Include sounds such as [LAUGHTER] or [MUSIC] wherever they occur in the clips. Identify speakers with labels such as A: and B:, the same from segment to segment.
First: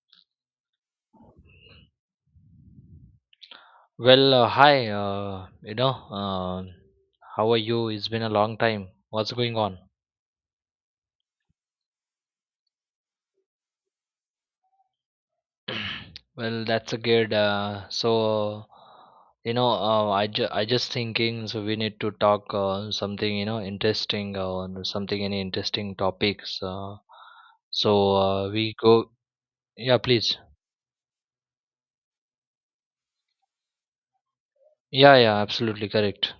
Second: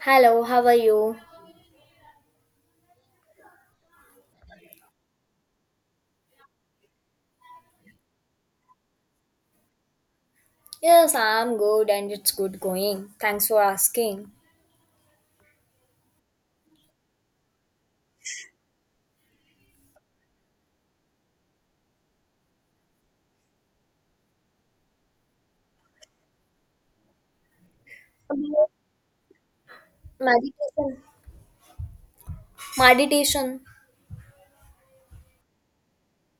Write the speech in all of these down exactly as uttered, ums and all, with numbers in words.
A: Hello, how are you?
B: Well, uh, hi, uh, you know, uh, how are you? It's been a long time. What's going on?
A: Yes, I'm good and it's good going. Thanks for asking.
B: [CLEARS THROAT] Well, that's a good. Uh, so, you know, uh, I ju I just thinking. So we need to talk uh, something, you know, interesting or something any interesting topics. Uh, so uh, we
A: About
B: go. Yeah, please.
A: meditation. Meditation.
B: Yeah, yeah, absolutely correct.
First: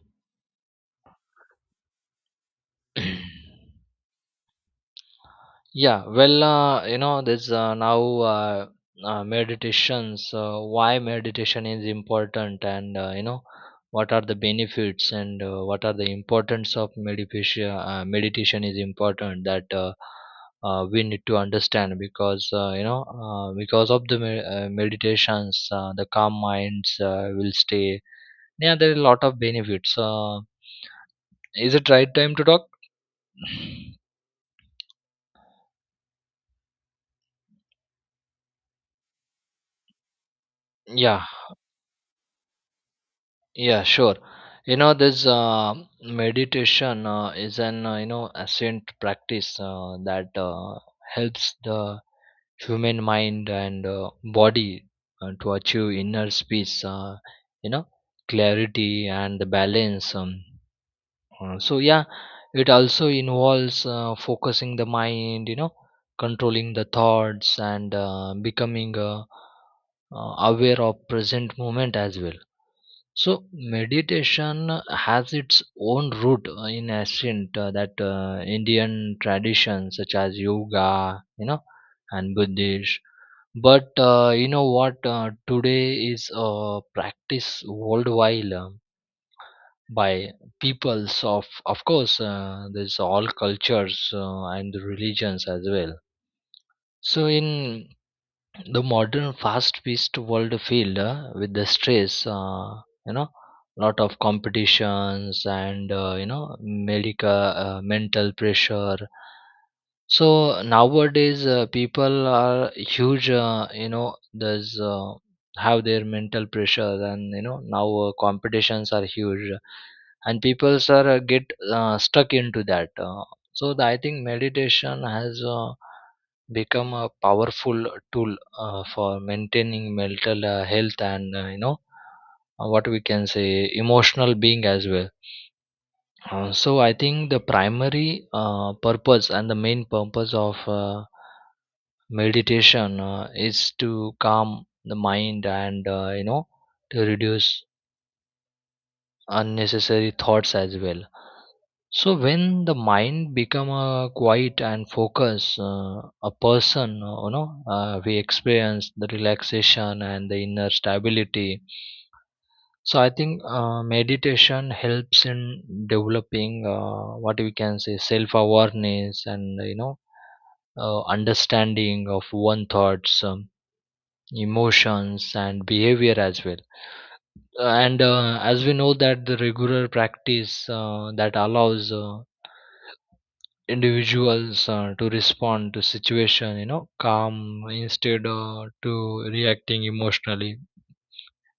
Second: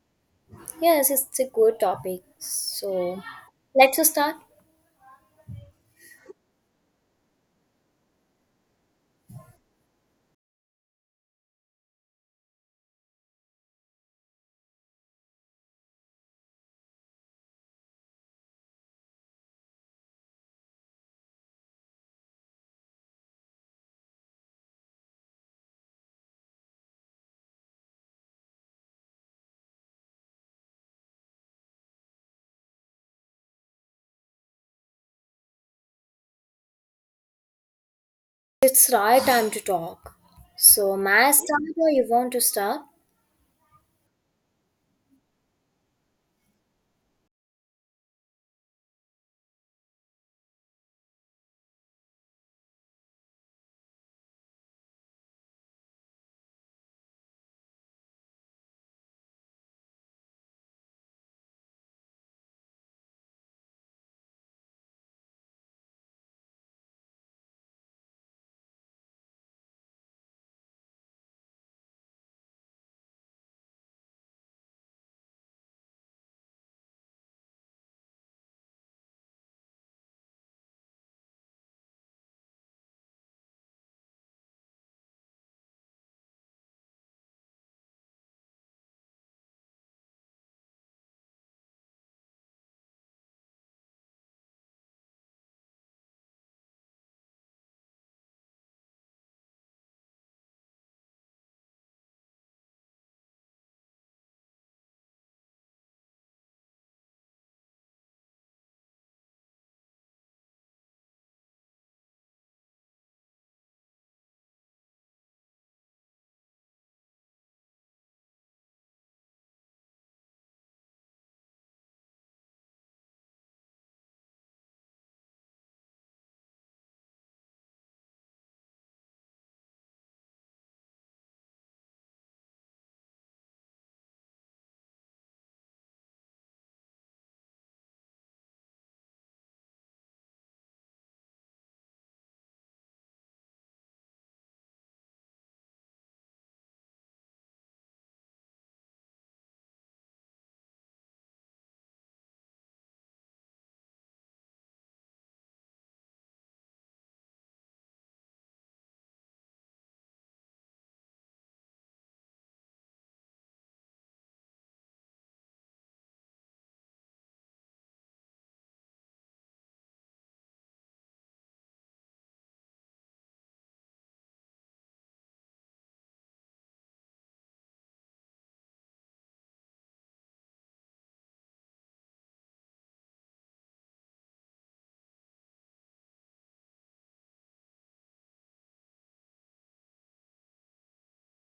A: Yes, it's a good topic. So
B: [CLEARS THROAT]
A: let's start.
B: Yeah, well, uh, you know, there's uh, now uh, uh, meditation. So, why meditation is important, and uh, you know, what are the benefits, and uh, what are the importance of meditation? Uh, meditation is important that uh, uh, we need to understand because uh, you know, uh, because of the me- uh, meditations, uh, the calm minds uh, will stay. Yeah, there are a lot of benefits. Uh, is it right time to talk?
A: It's right time to talk. So may
B: Yeah.
A: I start or you want to start?
B: Yeah, sure. You know, this uh, meditation uh, is an uh, you know ancient practice uh, that uh, helps the human mind and uh, body uh, to achieve inner peace. Uh, you know, Clarity and the balance. Um, uh, so yeah, it also involves uh, focusing the mind. You know, controlling the thoughts and uh, becoming uh, uh, aware of present moment as well. So meditation has its own root uh, in ancient uh, that uh, Indian traditions such as yoga, you know, and Buddhist. But uh, you know what? Uh, today is a practice worldwide uh, by peoples of, of course, uh, there's all cultures uh, and religions as well. So in the modern fast-paced world filled uh, with the stress, uh, you know lot of competitions and uh, you know medical uh, mental pressure. So nowadays, uh, people are huge. Uh, you know, there's uh, have their mental pressure, and you know now uh, competitions are huge, and people are uh, get uh, stuck into that. Uh, so the, I think meditation has uh, become a powerful tool uh, for maintaining mental uh, health and uh, you know uh, what we can say emotional being as well. Uh, so I think the primary uh, purpose and the main purpose of uh, meditation uh, is to calm the mind and uh, you know to reduce unnecessary thoughts as well. So when the mind become uh, quiet and focus, uh, a person, uh, you know uh, we experience the relaxation and the inner stability. So I think uh, meditation helps in developing uh, what we can say self awareness and you know uh, understanding of one thoughts, um, emotions, and behavior as well. And uh, as we know that the regular practice uh, that allows uh, individuals uh, to respond to situation, you know, calm instead uh, to reacting emotionally.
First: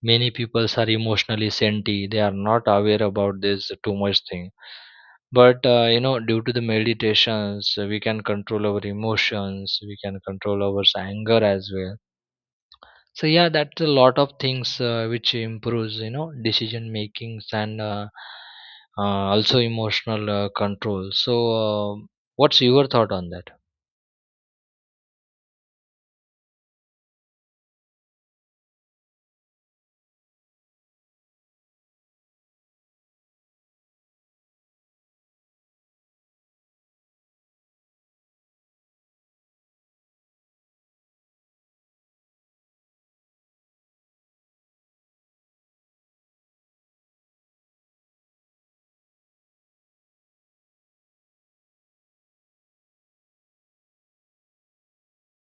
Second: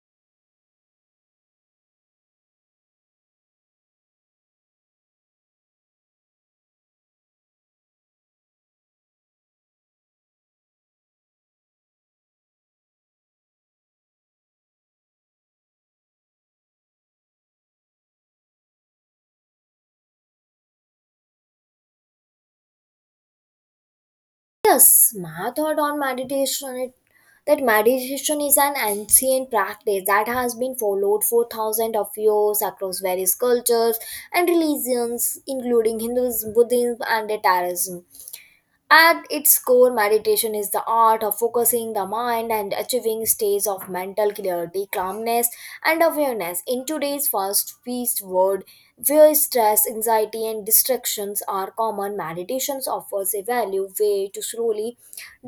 B: Many peoples are emotionally senti they are not aware about this too much thing, but uh, you know due to the meditations uh, we can control our emotions, we can control our s- anger as well. So yeah, that's a lot of things uh, which improves you know decision makings and uh, uh, also emotional uh, control. So uh, what's your thought on that?
A: Yes, my thought on meditation it, that meditation is an ancient practice that has been followed for thousands of years across various cultures and religions, including Hinduism, Buddhism, and the Taoism. At its core, meditation is the art of focusing the mind and achieving states of mental clarity, calmness, and awareness. In today's fast-paced world, where stress, anxiety, and distractions are common, meditation offers a value way to slowly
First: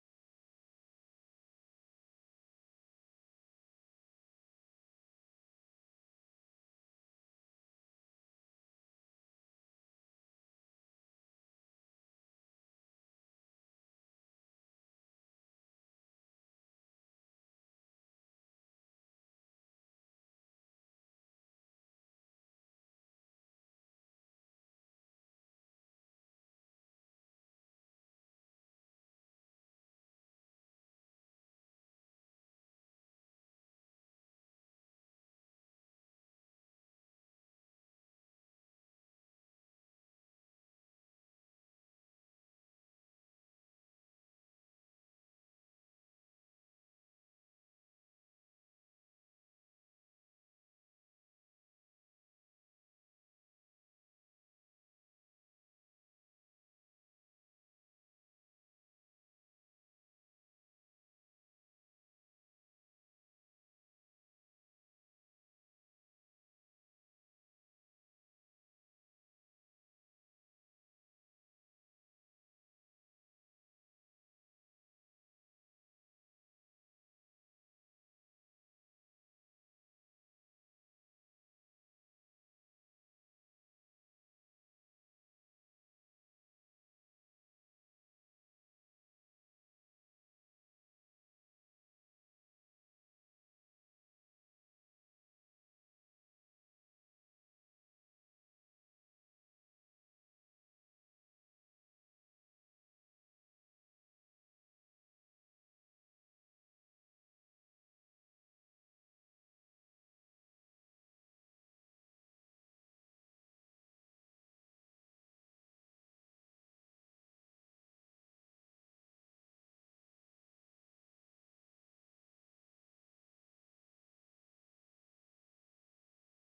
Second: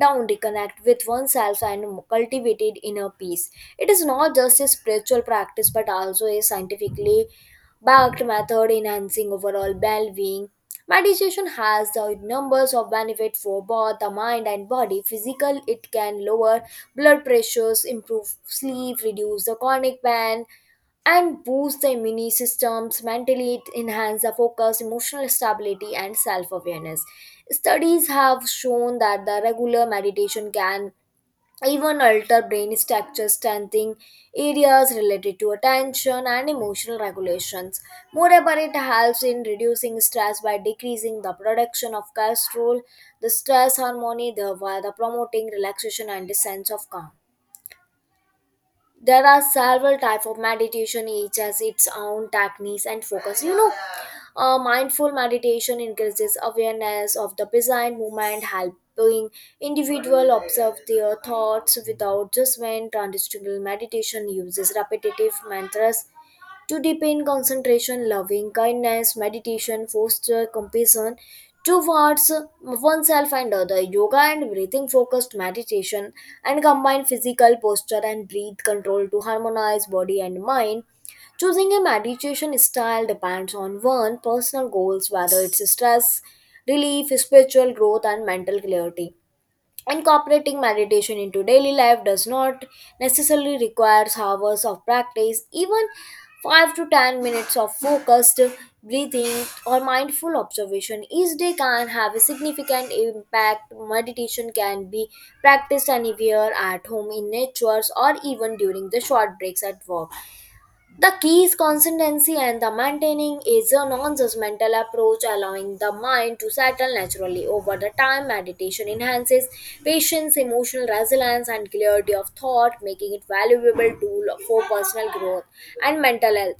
A: down, reconnect with oneself, and cultivate inner peace. It is not just a spiritual practice, but also a scientifically backed method enhancing overall well-being. Meditation has the numbers of benefit for both the mind and body. Physical, it can lower blood pressures, improve sleep, reduce the chronic pain, and boost the immune systems mentally. It enhances the focus, emotional stability, and self-awareness. Studies have shown that the regular meditation can even alter brain structure, strengthening areas related to attention and emotional regulations. Moreover, it helps in reducing stress by decreasing the production of cortisol, the stress hormone, thereby the promoting relaxation and a sense of calm. There are several types of meditation, each has its own techniques and focus. You know uh, mindful meditation increases awareness of the present moment, helping individual observe their thoughts without judgment. Transcendental meditation uses repetitive mantras to deepen concentration. Loving kindness, meditation, foster compassion towards oneself and other. Yoga and breathing focused meditation and combine physical posture and breath control to harmonize body and mind. Choosing a meditation style depends on one personal goals, whether it's stress relief, spiritual growth, and mental clarity. Incorporating meditation into daily life does not necessarily require hours of practice. Even five to ten minutes of focused breathing or mindful observation each day can have a significant impact. Meditation can be practiced anywhere, at home, in nature, or even during the short breaks at work. The key is consistency and the maintaining is a non-judgmental approach, allowing the mind to settle naturally over the time. Meditation enhances patience, emotional resilience, and clarity of thought, making it valuable tool for personal growth and mental health.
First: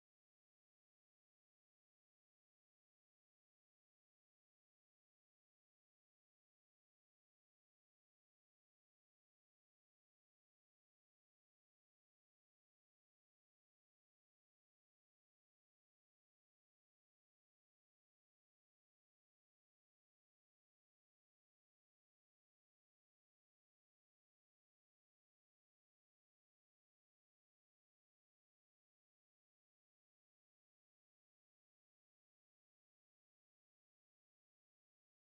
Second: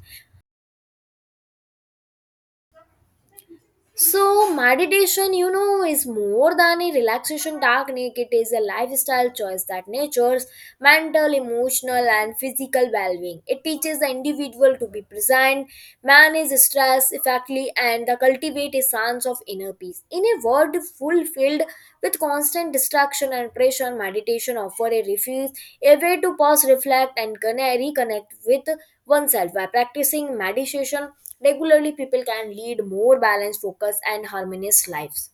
A: So, meditation, you know, is more than a relaxation technique. It is a lifestyle choice that nurtures mental, emotional, and physical well being. It teaches the individual to be present, manage stress effectively, and cultivate a sense of inner peace. In a world fulfilled with constant distraction and pressure, meditation offers a refuge, a way to pause, reflect, and conne- reconnect with oneself. By practicing meditation regularly, people can lead more balanced, focused, and harmonious lives.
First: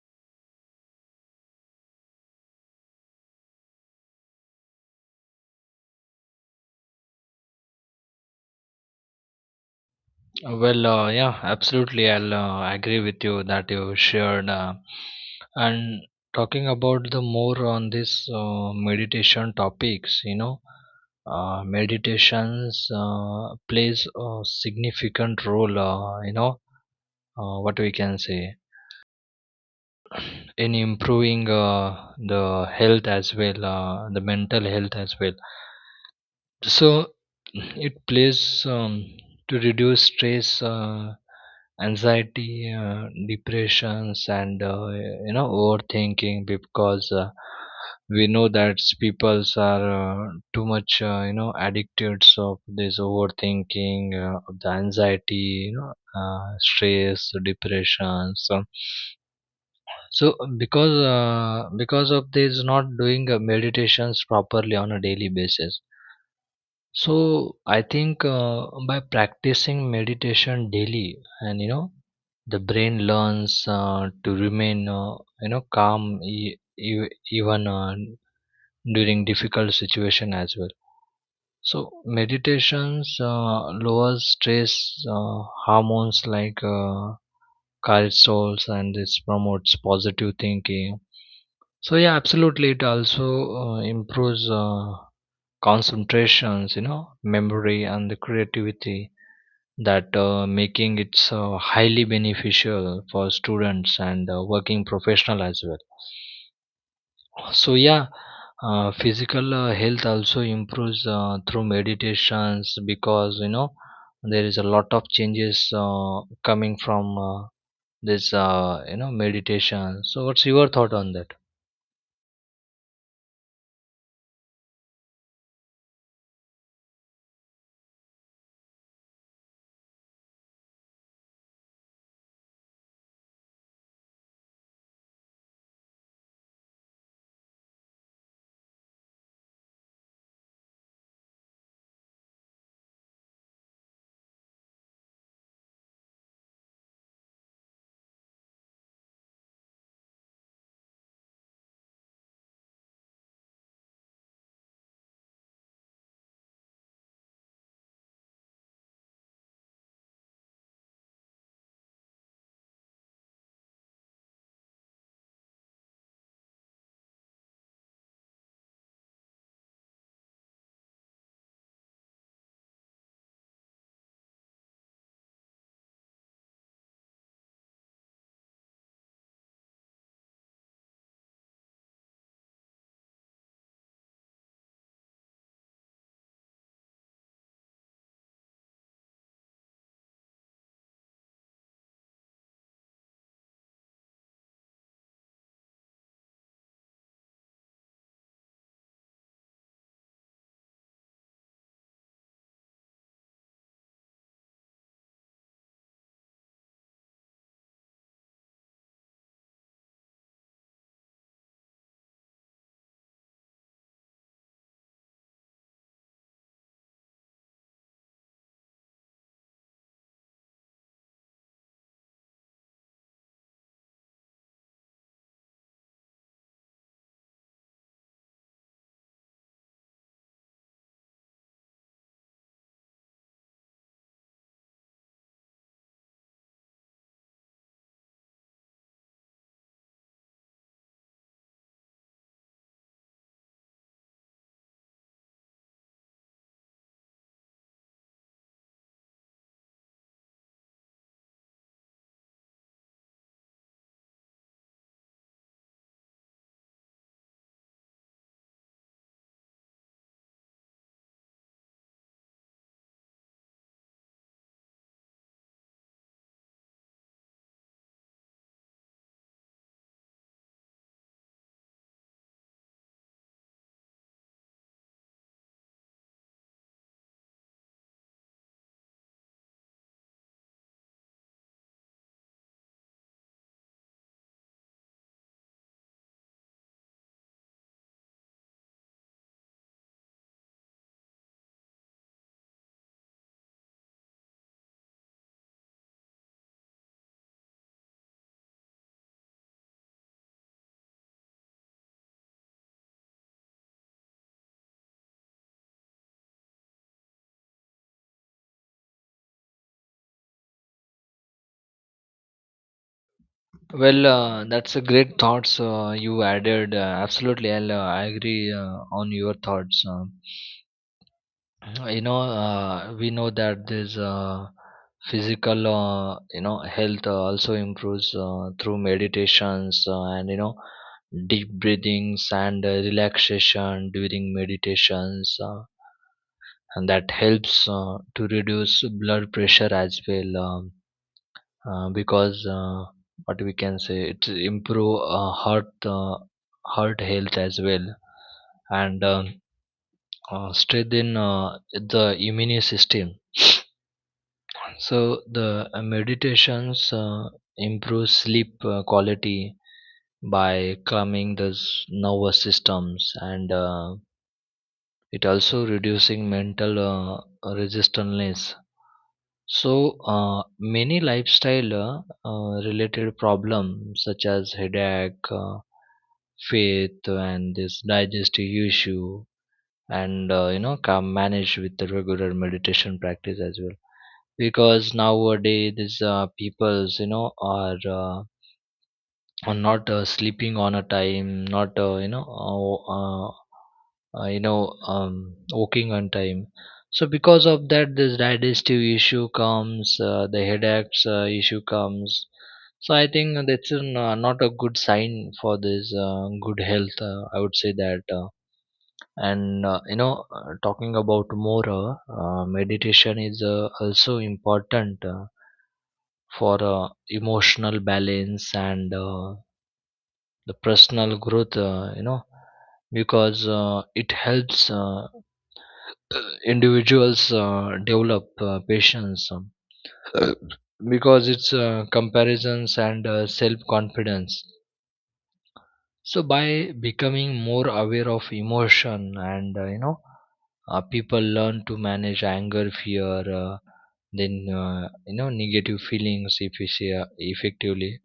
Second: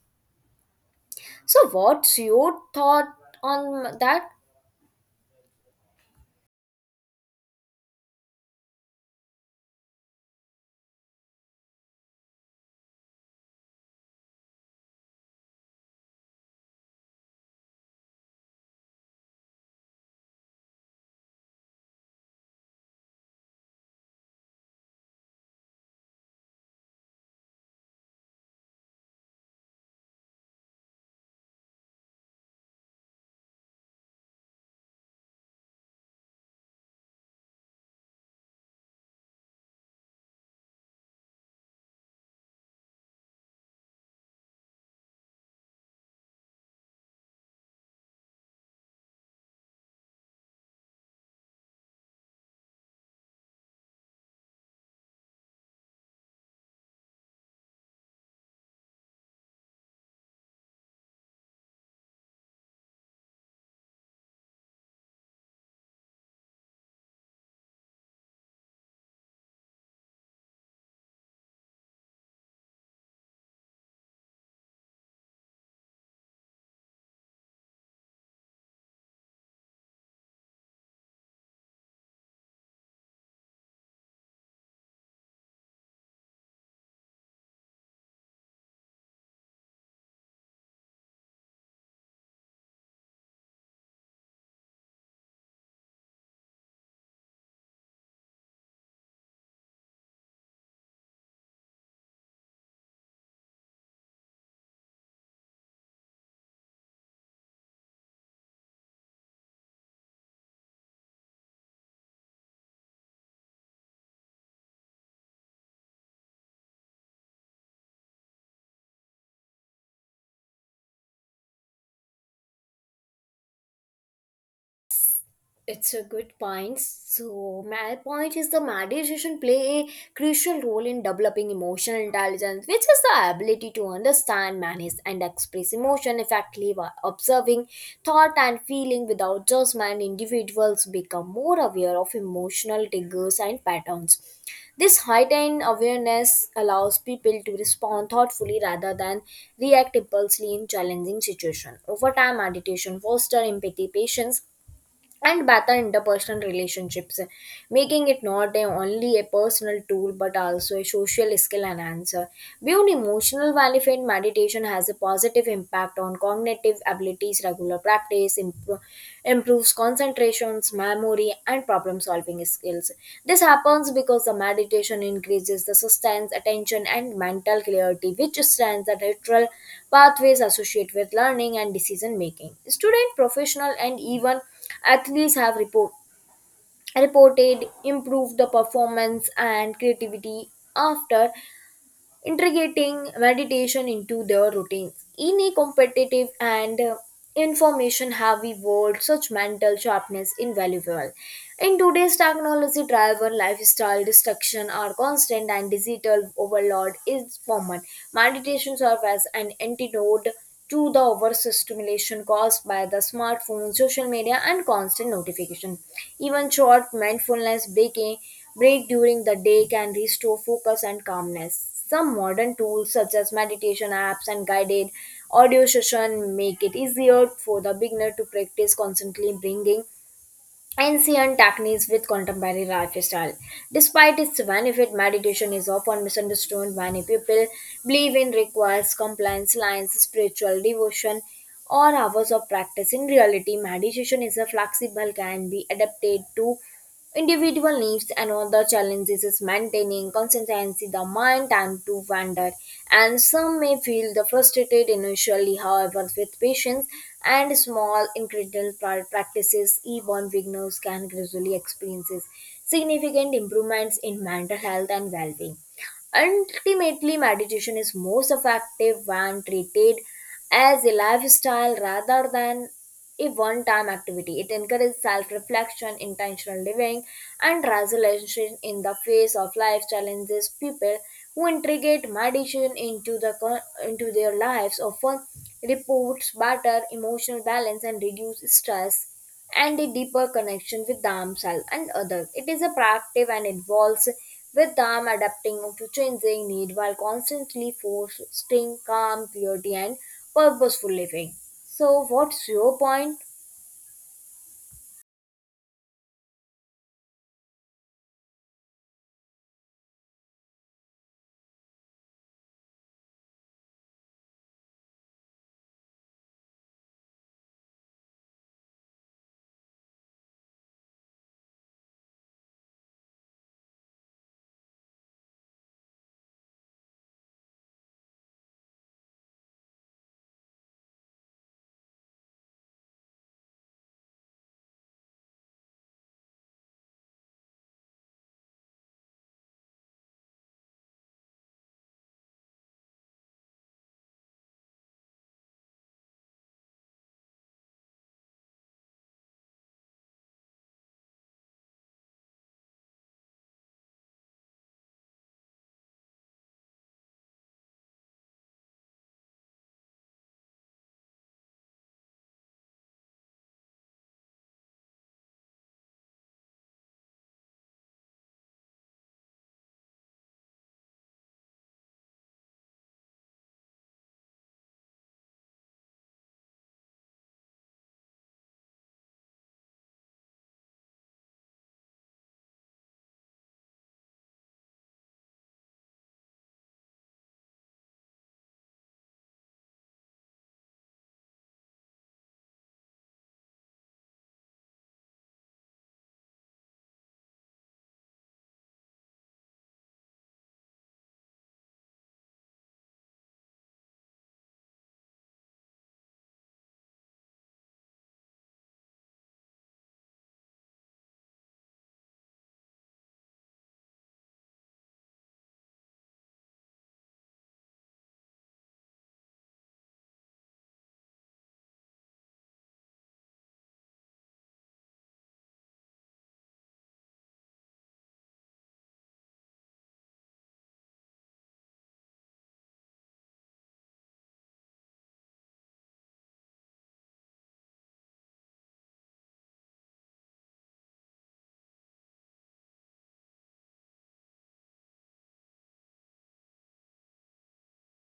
A: So, what's your thought on that?
B: Uh, Well, uh, yeah, absolutely. I'll uh, agree with you that you shared. Uh, and talking about the more on this uh, meditation topics, you know, uh, meditations uh, plays a significant role. Uh, you know, uh, what we can say in improving uh, the health as well, uh, the mental health as well. So it plays, um, to reduce stress, uh, anxiety, uh, depressions and uh, you know overthinking, because uh, we know that peoples are uh, too much uh, you know addicted of this overthinking, uh, of the anxiety, you know uh, stress depression. So so because uh, because of this not doing uh, meditations properly on a daily basis. So I think uh, by practicing meditation daily, and you know, the brain learns uh, to remain, uh, you know, calm e- e- even uh, during difficult situation as well. So meditations uh, lowers stress uh, hormones like uh, cortisols, and this promotes positive thinking. So yeah, absolutely, it also uh, improves uh, concentrations, you know, memory and the creativity, that uh, making it so highly beneficial for students and uh, working professional as well. So yeah, uh, physical uh, health also improves uh, through meditations, because you know there is a lot of changes uh, coming from uh, this uh, you know meditation. So what's your thought on that?
A: It's a good point. So my point is the meditation play a crucial role in developing emotional intelligence, which is the ability to understand, manage, and express emotion effectively by observing thought and feeling without judgment. Individuals become more aware of emotional triggers and patterns. This heightened awareness allows people to respond thoughtfully rather than react impulsively in challenging situations. Over time, meditation fosters empathy, patience, and better interpersonal relationships, making it not a, only a personal tool but also a social skill enhancer. Beyond emotional benefit, meditation has a positive impact on cognitive abilities. Regular practice impro- improves concentrations, memory, and problem-solving skills. This happens because the meditation increases the sustained attention and mental clarity, which strengthens the natural pathways associated with learning and decision making. Student, professional, and even athletes have report, reported improved the performance and creativity after integrating meditation into their routines. In a competitive and uh, information heavy world, such mental sharpness invaluable. In today's technology driven lifestyle, distraction are constant and digital overload is common. Meditation serves as an antidote to the overstimulation caused by the smartphone, social media, and constant notification. Even short mindfulness breaking break during the day can restore focus and calmness. Some modern tools such as meditation apps and guided audio session make it easier for the beginner to practice constantly, bringing ancient techniques with contemporary lifestyle. Despite its benefit, meditation is often misunderstood. Many people believe it requires compliance lines, spiritual devotion, or hours of practice. In reality, meditation is a flexible, can be adapted to individual needs. Another challenge is maintaining consistency, the mind time to wander and some may feel the frustrated initially. However, with patience and small incremental pra- practices, even beginners can gradually experience significant improvements in mental health and well-being. Ultimately, meditation is most effective when treated as a lifestyle rather than a one time activity. It encourages self reflection, intentional living, and resolution in the face of life challenges. People who integrate meditation into, the, co- into their lives often report better emotional balance and reduce stress and a deeper connection with themselves and others. It is a proactive and involves with them adapting to changing need while constantly fostering calm, purity, and purposeful living. So, what's your point?
B: Well, uh, that's a great thoughts uh, you added, uh, absolutely, i'll uh, I agree uh, on your thoughts. Um you know uh, we know that this uh, physical, uh, you know health uh, also improves uh, through meditations, uh, and you know deep breathings and uh, relaxation during meditations, uh, and that helps uh, to reduce blood pressure as well. Um, uh, because uh, what we can say it improve uh, heart uh, heart health as well, and um, uh, strengthen uh, the immune system. So the uh, meditations uh, improve sleep uh, quality by calming the s- nervous systems, and uh, it also reducing mental uh, resistance. So uh, many lifestyle uh, uh, related problems such as headache, uh, faith, and this digestive issue, and uh, you know can manage with the regular meditation practice as well. Because nowadays these uh, peoples you know are uh, are not uh, sleeping on a time, not uh, you know uh, uh, uh, you know um, walking on time. So because of that this digestive issue comes, uh, the headaches uh, issue comes. So I think that's an, uh, not a good sign for this uh, good health, uh, I would say that, uh, and uh, you know uh, talking about more, uh, uh, meditation is uh, also important uh, for uh, emotional balance and uh, the personal growth. Uh, you know because uh, it helps uh, individuals uh, develop uh, patience, um, [CLEARS THROAT] because it's uh, comparisons and uh, self confidence. So by becoming more aware of emotion and uh, you know uh, people learn to manage anger, fear, uh, then uh, you know negative feelings effici- effectively.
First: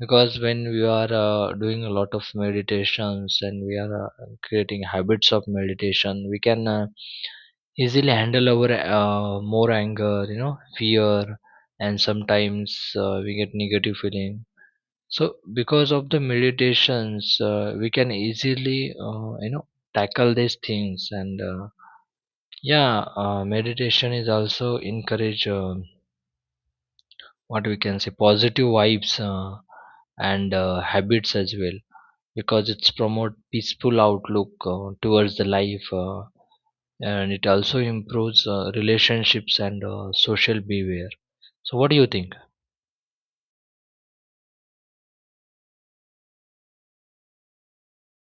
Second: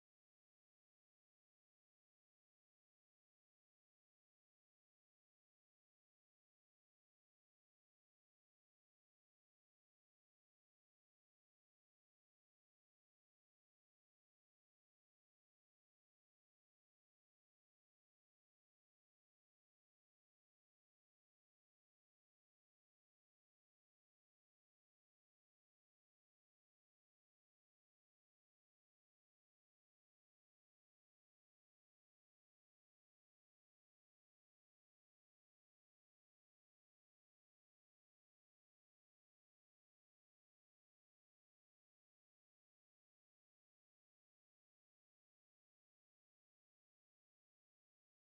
B: Because when we are uh, doing a lot of meditations and we are uh, creating habits of meditation, we can uh, easily handle our uh, more anger, you know fear, and sometimes uh, we get negative feeling. So because of the meditations uh, we can easily uh, you know tackle these things, and uh, yeah, uh, meditation is also encourage, um what we can say positive vibes uh, and uh, habits as well, because it's promote peaceful outlook uh, towards the life, uh, and it also improves uh, relationships and uh, social behavior. So what do you think?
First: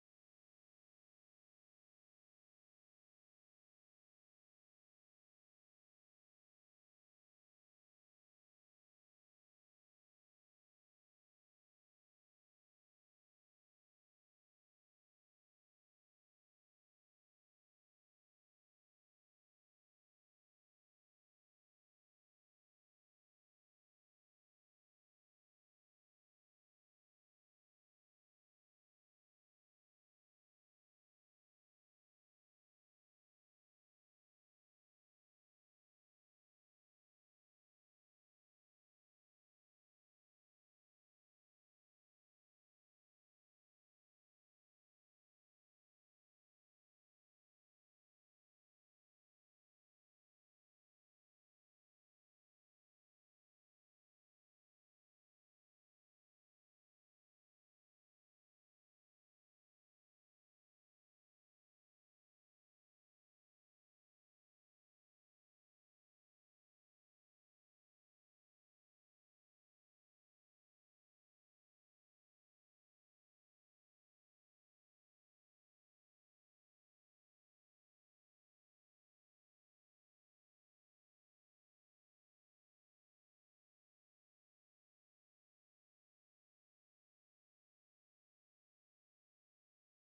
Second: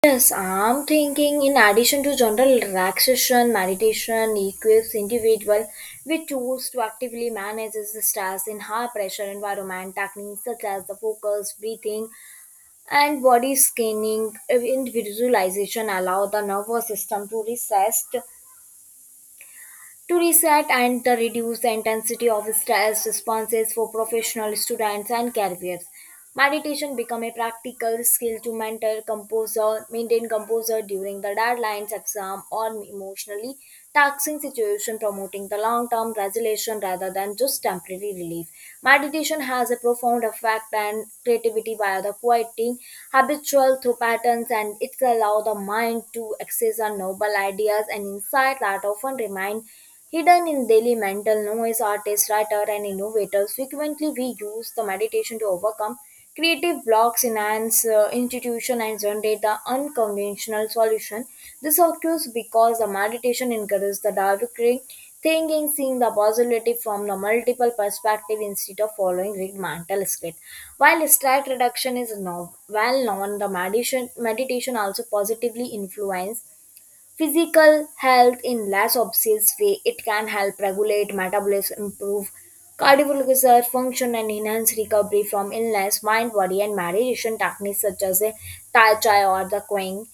A: Yes, I'm thinking in addition to general relaxation, meditation equips individual with tools to actively manage the stress in high pressure environment. Techniques such as the focus, breathing, and body scanning and visualization allow the nervous system to reset to reset and the reduce the intensity of stress responses for professional students and caregivers. Meditation become a practical skill to mentor composer, maintain composer during the deadlines, exam, or emotionally taxing situation, promoting the long-term resolution rather than just temporary relief. Meditation has a profound effect on creativity by the quieting habitual through patterns, and it allows the mind to access our noble ideas and insights that often remain hidden in daily mental noise. Artists, writers, and innovators frequently we use the meditation to overcome creative blocks, enhance uh, institution, and generate the unconventional solution. This occurs because the meditation encourages the diversity thinking, seeing the possibility from the multiple perspective instead of following rigid mental script. While stress reduction is no, well known, the meditation, meditation also positively influence physical health. In less obvious way, it can help regulate metabolism, improve cardiovascular function, and enhance recovery from illness. Mind, body, and meditation techniques such as a Tai Chi or the Qing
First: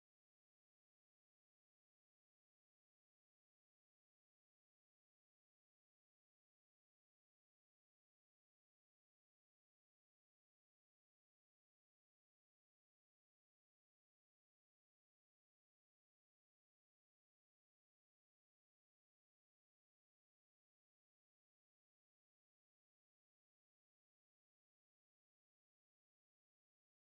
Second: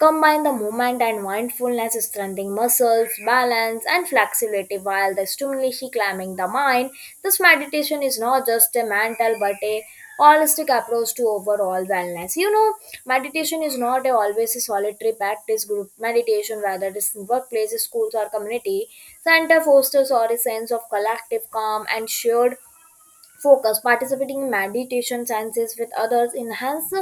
A: combine the movement and mindfulness, strengthening muscles, balance, and flexibility while the stimulation climbing the mind. This meditation is not just a mental but a holistic approach to overall wellness. You know, meditation is not a always a solitary practice. Group meditation, whether it is in workplaces, schools, or community center, fosters or a sense of collective calm and shared focus. Participating in meditation sciences with others enhance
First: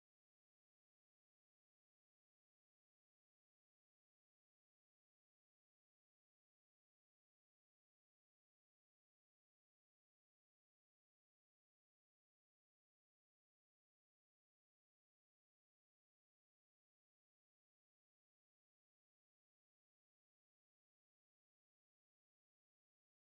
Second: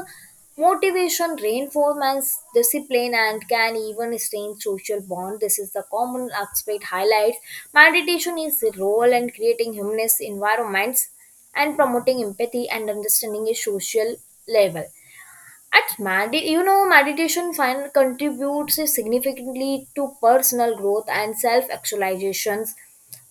A: motivation, reinforce discipline and can even strengthen social bond. This is the common aspect highlights meditation is the role in creating humanist environments and promoting empathy and understanding a social level. At medi- you know, Meditation find contributes significantly to personal growth and self-actualizations.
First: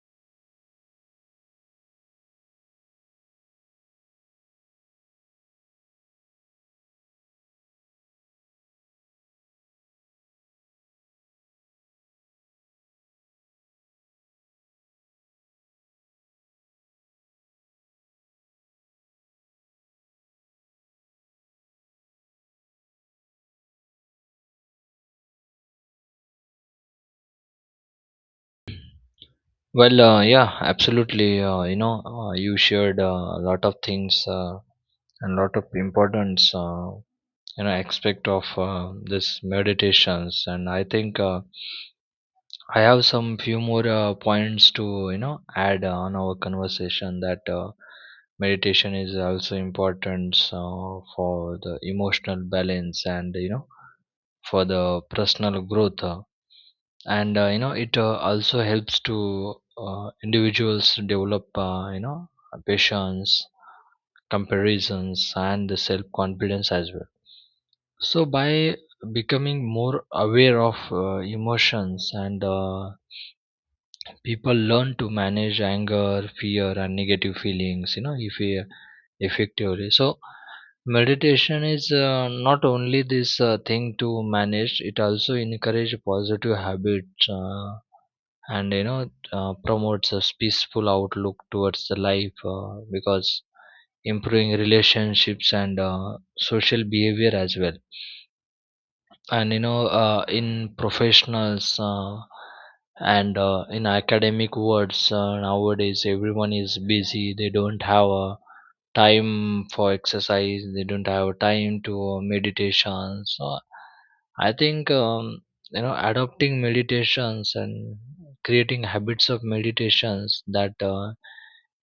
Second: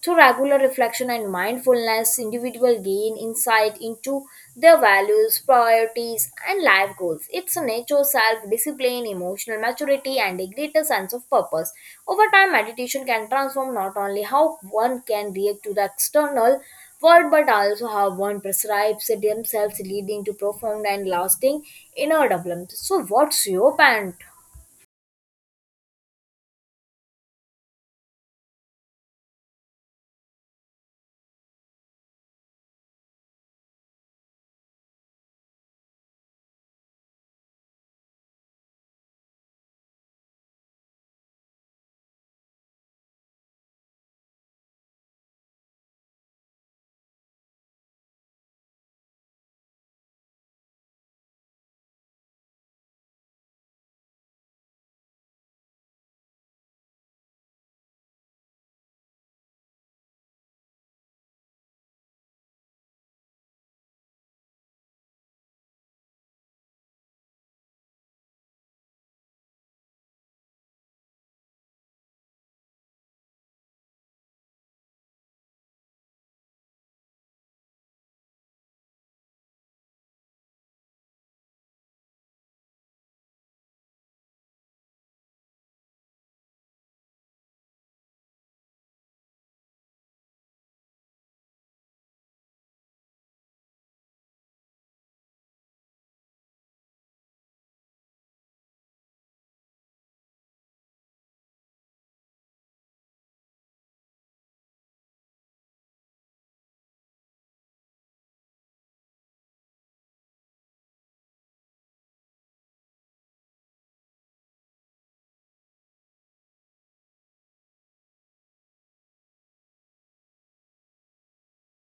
A: Through regular reflection and mindfulness, individual gain insight into their values, priorities, and life goals. It's a nature, self-discipline, emotional maturity, and a greater sense of purpose. Over time, meditation can transform not only how one can react to the external word but also how one prescribes themselves, leading to profound and lasting inner development. So, what's your point?
B: Well, uh, yeah, absolutely, uh, you know uh, you shared uh, a lot of things uh, and lot of importance, uh, you know aspect of uh, this meditations, and I think uh, I have some few more uh, points to you know add on our conversation, that uh, meditation is also important uh, for the emotional balance and you know for the personal growth, uh, and uh, you know it uh, also helps to uh, individuals to develop uh, you know patience, comparisons, and the self confidence as well. So by becoming more aware of uh, emotions, and uh, people learn to manage anger, fear and negative feelings, you know if we effectively, so meditation is uh, not only this uh, thing to manage, it also encourage positive habits, uh, and you know uh, promotes a peaceful outlook towards the life, uh, because improving relationships and uh, social behavior as well. And you know uh, in professionals uh, and uh, in academic worlds, uh, nowadays everyone is busy, they don't have uh, time for exercise, they don't have time to uh, meditation. So I think, um, you know adopting meditations and creating habits of meditations that uh,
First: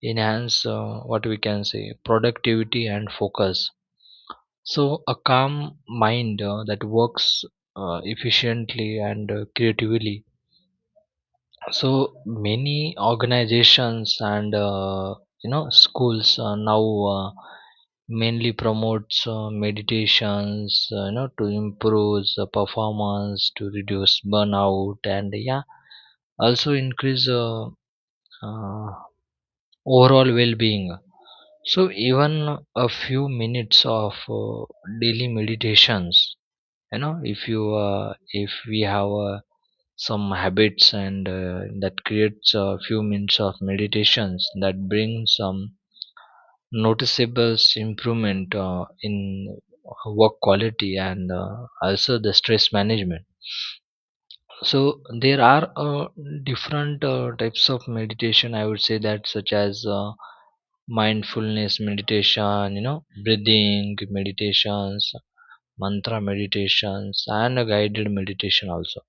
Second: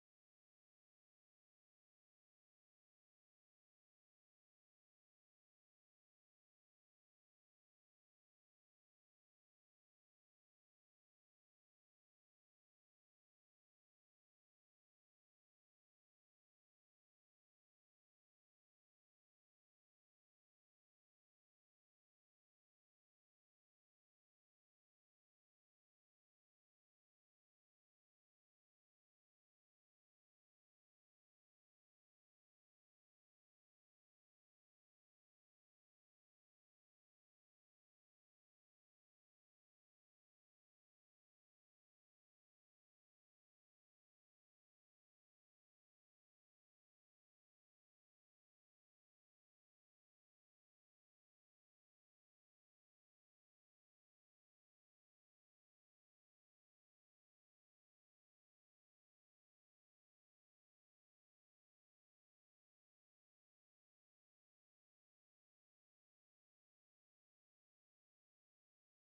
B: enhance uh, what we can say productivity and focus. So, a calm mind uh, that works uh, efficiently and uh, creatively. So, many organizations and uh, you know schools uh, now uh, mainly promotes uh, meditations, uh, you know, to improve the performance, to reduce burnout, and yeah, also increase uh, uh, overall well-being. So, even a few minutes of uh, daily meditations, you know if you uh, if we have uh, some habits and uh, that creates a few minutes of meditations that brings some noticeable improvement uh, in work quality and uh, also the stress management. So there are uh, different uh, types of meditation, I would say, that such as uh, mindfulness meditation, you know breathing meditations, mantra meditations and a guided meditation also.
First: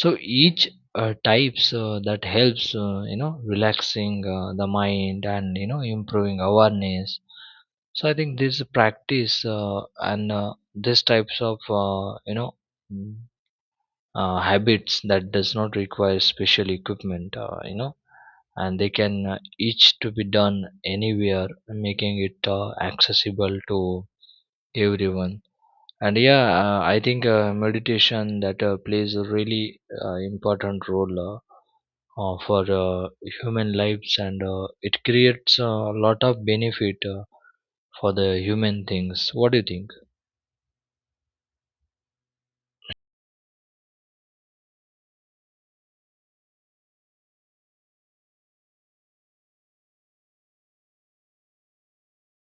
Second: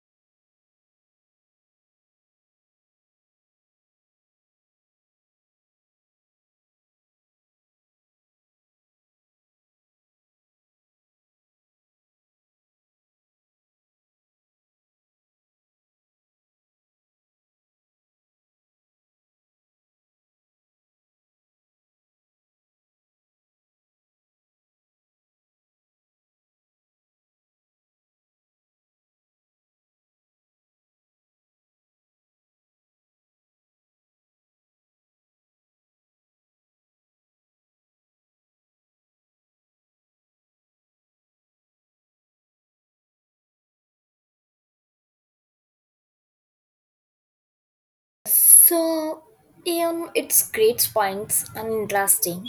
B: So each uh, types uh, that helps, uh, you know relaxing uh, the mind and you know improving awareness. So I think this practice uh, and uh, these types of, uh, you know mm, uh, habits that does not require special equipment, uh, you know and they can uh, each to be done anywhere, making it uh, accessible to everyone. And yeah, uh, I think uh, meditation that uh, plays a really uh, important role uh, uh, for uh, human lives and uh, it creates a lot of benefit uh, for the human things. What do you think?
A: So, um, it's great points and interesting.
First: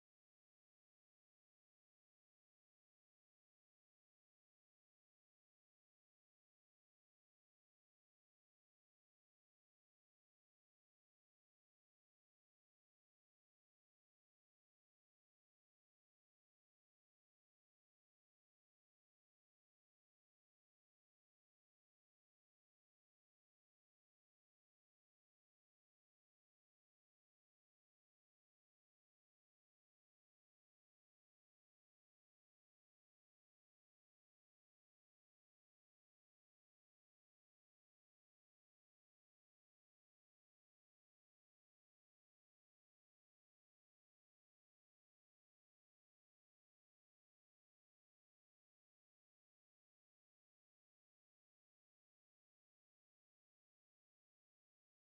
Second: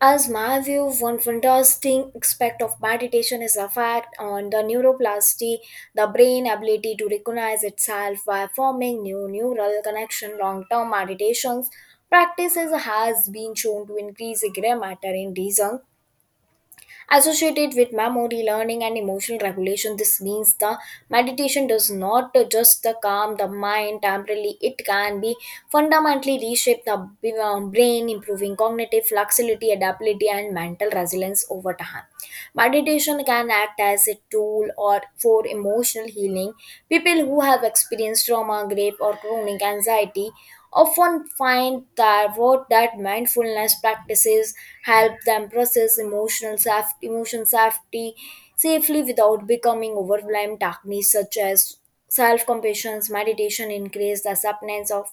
A: As my view, one fantastic aspect of meditation is the fact on the neuroplasticity, the brain ability to recognize itself by forming new neural connection. Long-term meditations practices has been shown to increase gray matter in reason associated with memory, learning, and emotional regulation. This means the meditation does not just calm the mind temporarily, it can be fundamentally reshape the b- um, brain, improving cognitive flexibility, adaptability, and mental resilience over time. Meditation can act as a tool or for emotional healing. People who have experienced trauma, grief, or chronic anxiety often find that wrote that mindfulness practices help them process emotional saf- emotion safety safely without becoming overwhelmed. Techniques such as self-compassion, meditation increase the acceptance of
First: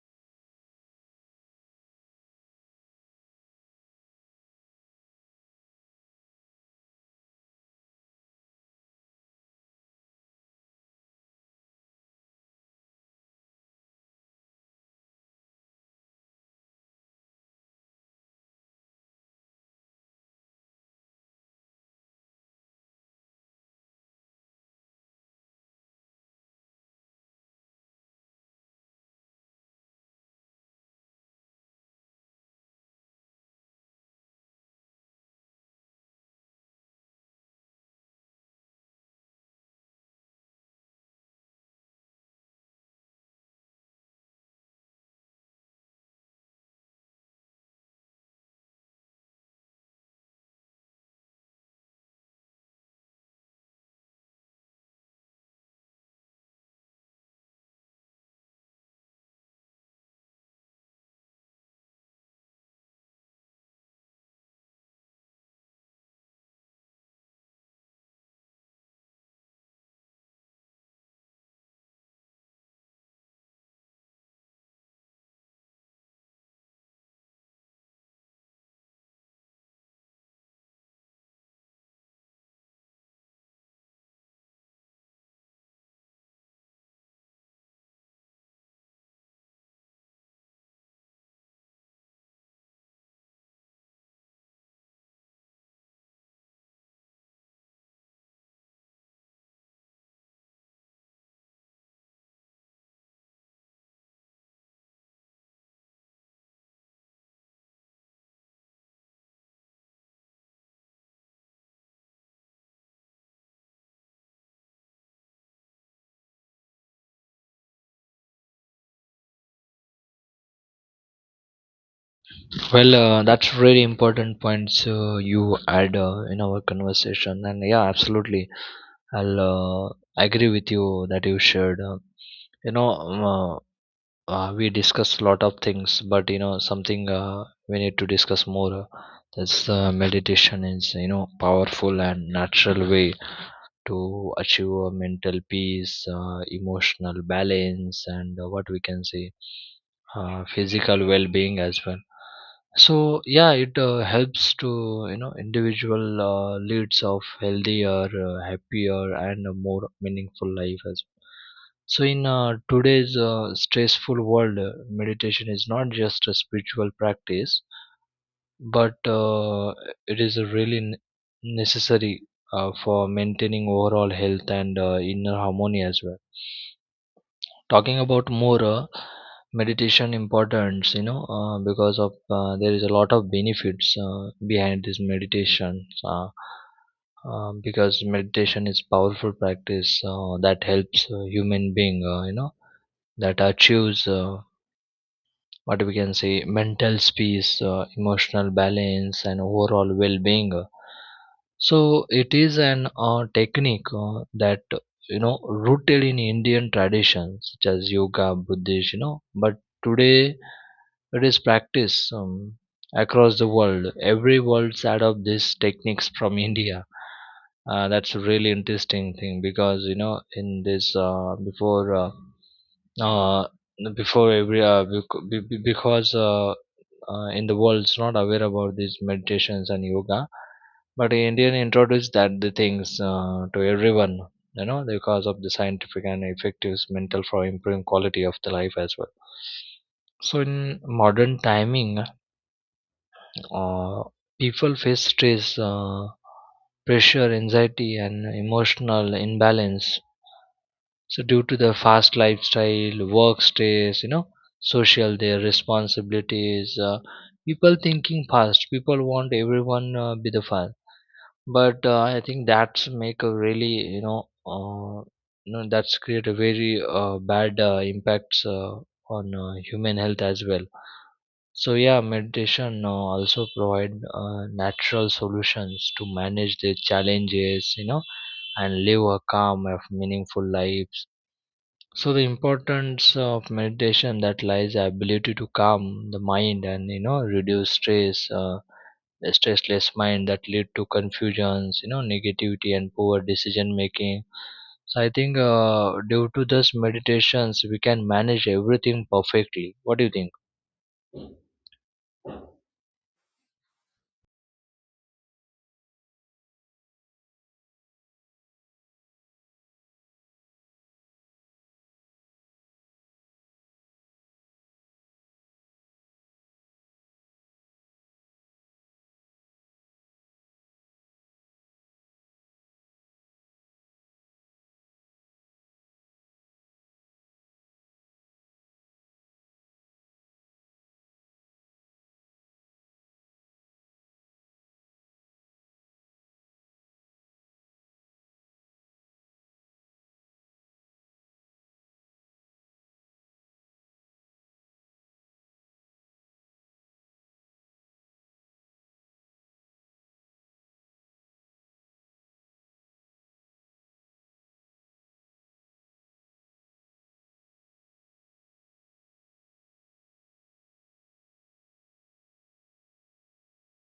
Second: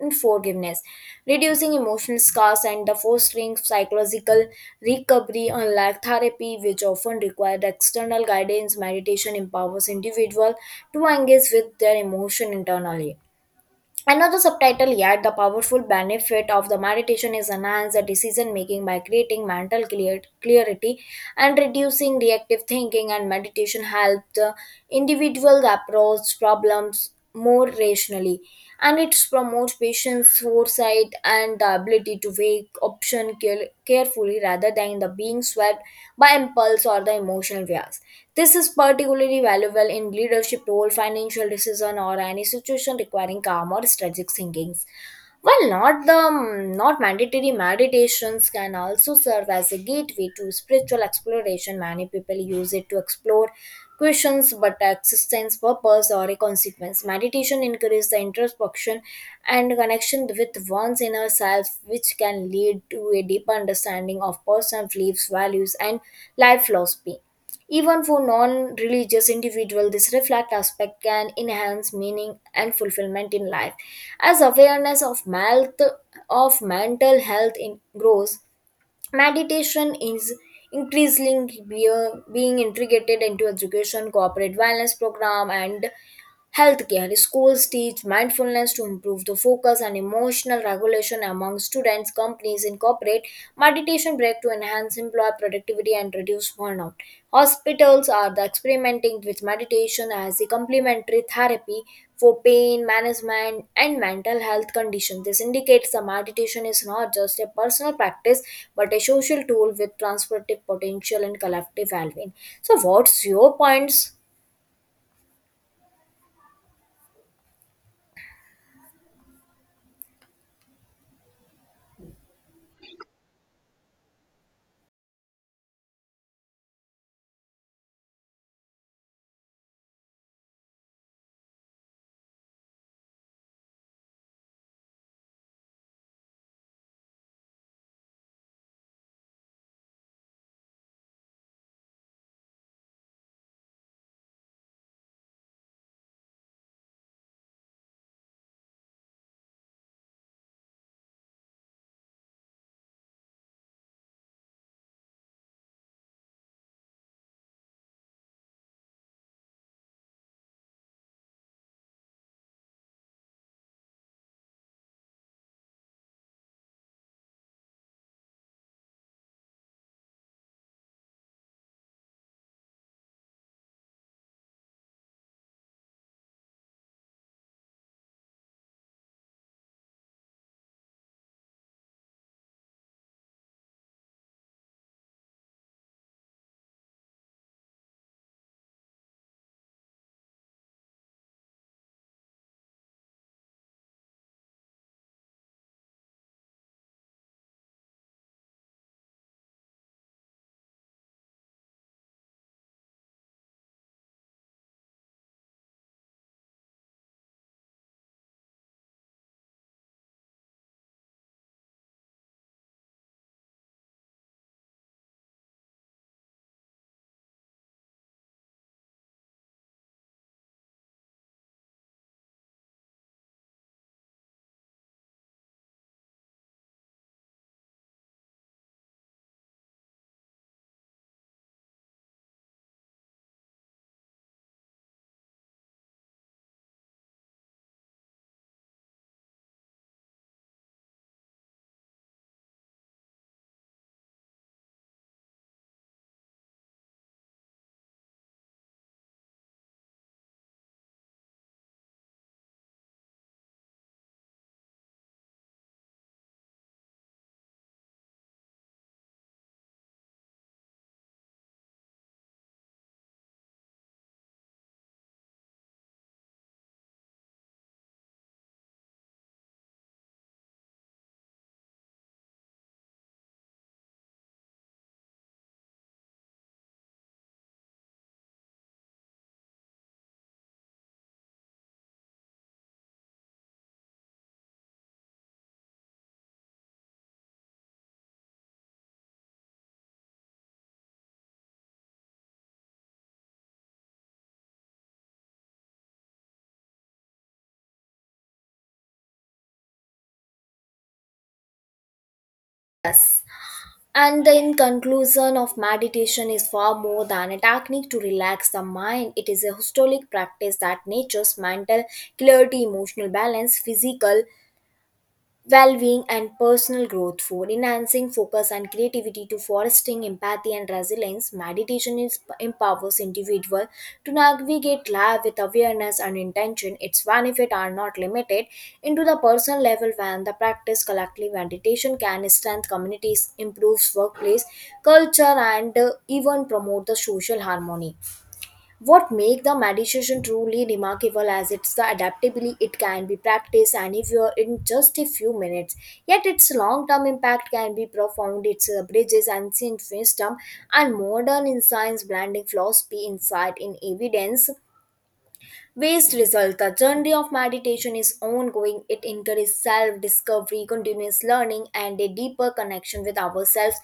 A: and forgiveness, reducing emotional scars and the fostering psychological recovery. Unlike therapy which often required external guidance, meditation empowers individuals to engage with their emotion internally. Another subtitle yet the powerful benefit of the meditation is enhance the decision making by creating mental clear- clarity and reducing reactive thinking. And meditation helps the individual approach problems more rationally, and it promotes promotes patience, foresight, and the ability to weigh option care- carefully rather than the being swept by impulse or the emotional bias. This is particularly valuable in leadership role, financial decision, or any situation requiring calm or strategic thinking. While not the um, not mandatory, meditations can also serve as a gateway to spiritual exploration. Many people use it to explore questions but existence, purpose, or a consequence. Meditation encourages the introspection and connection with one's inner self, which can lead to a deeper understanding of personal beliefs, values, and life philosophy. Even for non religious individuals, this reflect aspect can enhance meaning and fulfillment in life. As awareness of, malt, of mental health in, grows, meditation is increasingly being, being integrated into education, corporate wellness program, and healthcare. Schools teach mindfulness to improve the focus and emotional regulation among students. Companies incorporate meditation break to enhance employee productivity and reduce burnout. Hospitals are the experimenting with meditation as a complementary therapy for pain management and mental health conditions. This indicates the meditation is not just a personal practice but a social tool with transformative potential and collective well-being. So, what's your points?
B: Well, uh, that's really important points uh, you add uh, in our conversation, and yeah, absolutely, I'll uh, agree with you that you shared, uh, you know um, uh, uh, we discussed a lot of things, but you know something uh, we need to discuss more, uh, that's uh, meditation is you know powerful and natural way to achieve a mental peace, uh, emotional balance, and uh, what we can say, uh, physical well-being as well. So yeah, it uh, helps to you know individual uh, leads of healthier, uh, happier, and a more meaningful life as well. So in uh, today's uh, stressful world, uh, meditation is not just a spiritual practice but uh, it is really n- necessary uh, for maintaining overall health and uh, inner harmony as well. Talking about more, uh, meditation importance, you know uh, because of uh, there is a lot of benefits uh, behind this meditation, uh, uh, because meditation is powerful practice uh, that helps uh, human being, uh, you know that achieves uh, what we can say mental peace, uh, emotional balance and overall well-being. So it is an uh, technique uh, that, you know rooted in Indian traditions such as yoga, Buddhism, you know but today it is practiced, um, across the world, every world side of these techniques from India. Uh, that's a really interesting thing because you know in this uh, before, uh, uh, before every uh, bec- be- be- because uh, uh, in the world it's not aware about these meditations and yoga, but Indian introduced that the things uh, to everyone, you know because of the scientific and effective mental for improving quality of the life as well. So in modern timing, uh, people face stress, uh, pressure, anxiety and emotional imbalance. So due to the fast lifestyle, work stress, you know, social their responsibilities, uh, people thinking fast. People want everyone uh, be the fast. But uh, I think that's make a really, you know, uh, you know that's create a very uh, bad uh, impacts uh, on uh, human health as well. So yeah, meditation uh, also provide uh, natural solutions to manage the challenges, you know, and live a calm, and meaningful lives. So the importance of meditation that lies the ability to calm the mind and you know reduce stress, uh, a stressless mind that lead to confusions, you know negativity and poor decision making. So I think uh, due to this meditations we can manage everything perfectly. What do you think?
A: And the in conclusion of meditation is far more than a technique to relax the mind. It is a holistic practice that natures mental clarity, emotional balance, physical well-being and personal growth for enhancing focus and creativity to fostering empathy and resilience. Meditation is, empowers individual to navigate life with awareness and intention. Its benefits are not limited into the personal level. When the practice collectively, meditation can strengthen communities, improves workplace culture and uh, even promote the social harmony. What makes the meditation truly remarkable as it's the adaptability, it can be practiced anywhere in just a few minutes. Yet its long-term impact can be profound. It uh, bridges ancient wisdom and modern insights, blending philosophy, insight, in evidence. Waste result. The journey of meditation is ongoing. It encourages self discovery, continuous learning, and a deeper connection with ourselves,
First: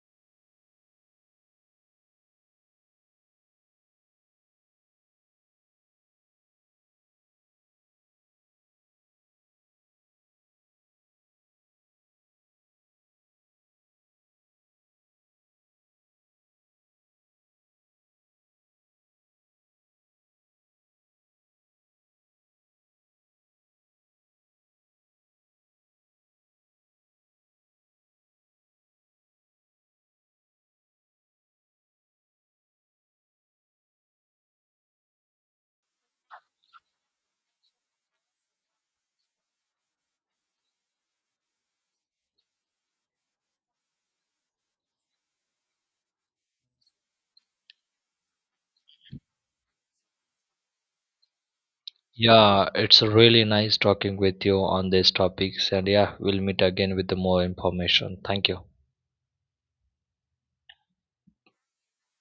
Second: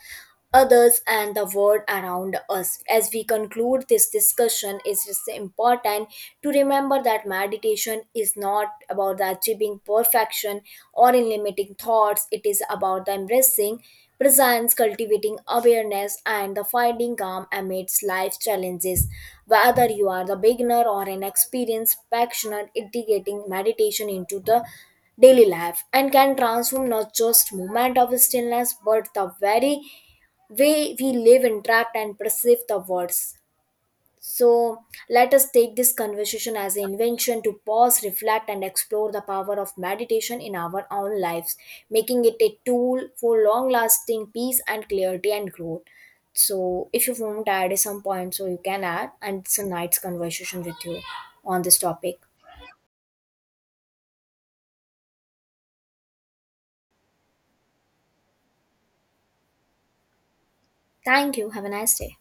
A: others, and the world around us. As we conclude this discussion, it is important to remember that meditation is not about the achieving perfection or eliminating thoughts. It is about the embracing presents, cultivating awareness and the finding calm amidst life's challenges. Whether you are the beginner or an experienced practitioner, integrating meditation into the daily life and can transform not just moment of stillness but the very way we live, interact, and perceive the words. So, let us take this conversation as an invention to pause, reflect, and explore the power of meditation in our own lives, making it a tool for long lasting peace and clarity and growth. So, if you want to add some points, so you can add, and it's a nice conversation with you on this topic.
B: Yeah, it's really nice talking with you on these topics, and yeah, we'll meet again with the more information. Thank you.
A: Thank you. Have a nice day.